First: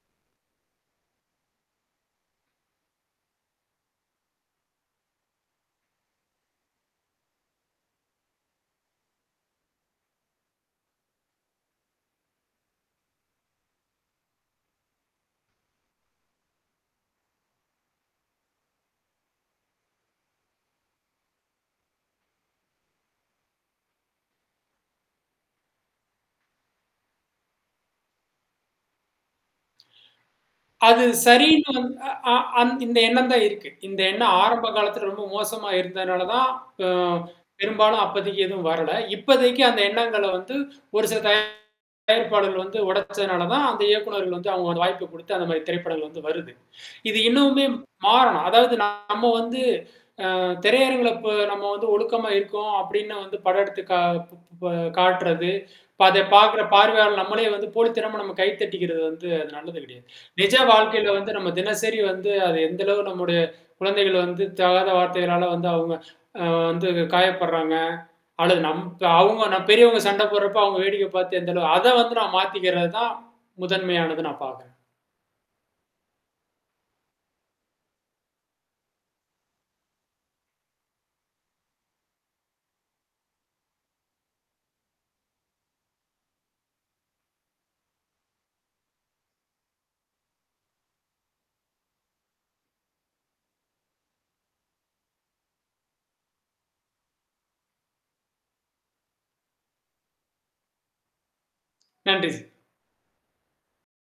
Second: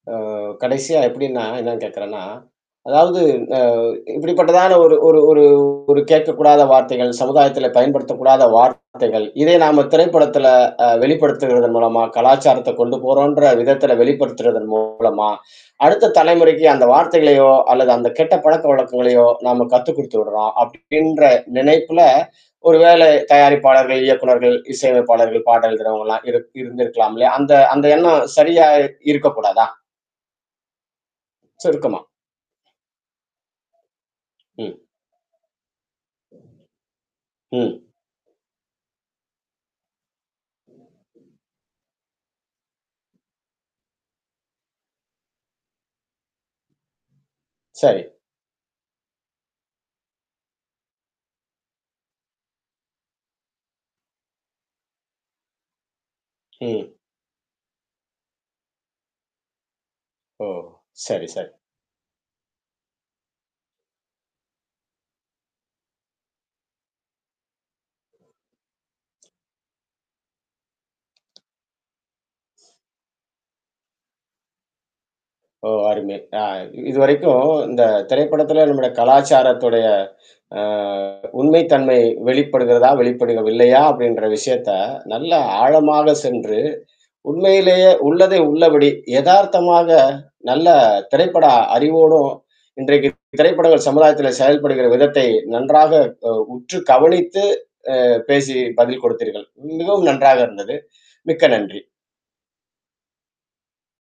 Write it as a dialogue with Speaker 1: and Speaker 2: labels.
Speaker 1: ஆ கடைசியா எப்பிடின்னா, என்னன்னு கேக்குறேனா, அதாவது ஆ இப்பிடிபட்டதான ஒரு ஒரு ஒரு கேட்க கூடாத வார்த்தைகள் சமுதாயத்துல பயன்படுத்தக் கூடாத வார்த்தைகள், இதை நாம திரைப்படத்துல அ வெளிப்படுத்துவதன் மூலமா கலாச்சாரத்த கொண்டு போறோன்ற விதத்துல வெளிப்படுத்துறதன் மூலமா அடுத்த தலைமுறைக்கு அந்த வார்த்தைகளையோ! அல்லது அந்த கெட்ட பழக்க வழக்கங்களையோ! நம்ம கத்து குடுத்துட்றோம். அப்பிடின்ற நினைப்புல ஒருவேளை தயாரிப்பாளர்கள், இயக்குனர்கள் இசை அமைப்பாளர்கள் பாடல் எழுதுறவுங்கலாம் இரு இருந்திருக்கலாம்ல. அந்த அந்த எண்ணம் சரியா இ இருக்க கூடாதா?
Speaker 2: அது சரின்னு
Speaker 1: சுருக்கமா.
Speaker 2: அ ஆம் இந்த எண்ணம் தான் இருக்கு. இந்த எண்ணம் ஆரம்ப
Speaker 1: ம்.
Speaker 2: காலத்துல ரொம்ப மோசமா இருந்தனால தான், அ
Speaker 1: ம்.
Speaker 2: பெரும்பாலும் அப்போதக்கி எதுவும் வரல. இப்போதக்கி அந்த எண்ணங்கள வந்து ஒரு சில தயாரிப்பாளர்கள் வந்து ஒடச்சனாலதான், அந்த இயக்குநர்கள் வந்து அவுங்க ஒரு வாய்ப்ப கொடுத்து, அந்தமாரி திரைப்படங்கள் வந்து வருது. இது இன்னமுமே
Speaker 1: சரி.
Speaker 2: மாறணும். அதாவது நம்ம வந்து அ திரையரங்கில இப்ப நம்ம வந்து ஒழுக்கமா இருக்கோம் அப்பிடின்னு வந்து படம் எடுத்து கா இப் இப்ப காட்டுறது. இப்ப அத பார்க்கிற
Speaker 1: ம்.
Speaker 2: பார்வையாளர் நம்மளே வந்து போலித்தனமா நம்ம கை தட்டிக்கிறது வந்து அது நல்லது கெடையாது.
Speaker 1: ஓ!
Speaker 2: நிஜ வாழ்க்கையில
Speaker 1: சரி,
Speaker 2: வந்து நம்ம
Speaker 1: சரி.
Speaker 2: தினசரி வந்து அது எந்த அளவு நம்முடைய குழந்தைகள் வந்து தகாத வார்த்தைகளால வந்து அவுங்க ஆ வந்து காயப்படுறாங்க அல்லது நம் அவுங்க நம் பெரியவுங்க சண்ட போடுறப்ப, அவுங்க வேடிக்கை பார்த்து எந்த அளவு அத வந்து நான் மாத்திக்கிறதுதான் முதன்மையானது நான் பார்க்கிறேன்.
Speaker 1: ஓ! அருமை. ஆ இதுவரைக்கும் இந்த திரைப்படத்துல நம்முடைய கலாச்சாரத்துடைய ஆ உண்மை தன்மை வெளிப்படுகிறதா? வெளிப்படவில்லையா? அப்பிடின்ற விஷயத்த நல்ல ஆழமாக சென்று, உண்மையிலேயே உள்ளதை உள்ளபடி எதார்த்தமாக நல்ல திரைப்பட அறிவோடும் இன்றைக்கு திரைப்படங்கள் சமுதாயத்துல செயல்படுகிற விதத்தை நன்றாக அ உற்று கவனித்து, அ பேசி பதில் கொடுத்தீர்கள். மிகவும் நன்றாக இருந்தது. மிக்க நன்றி!
Speaker 2: நன்றி சார்.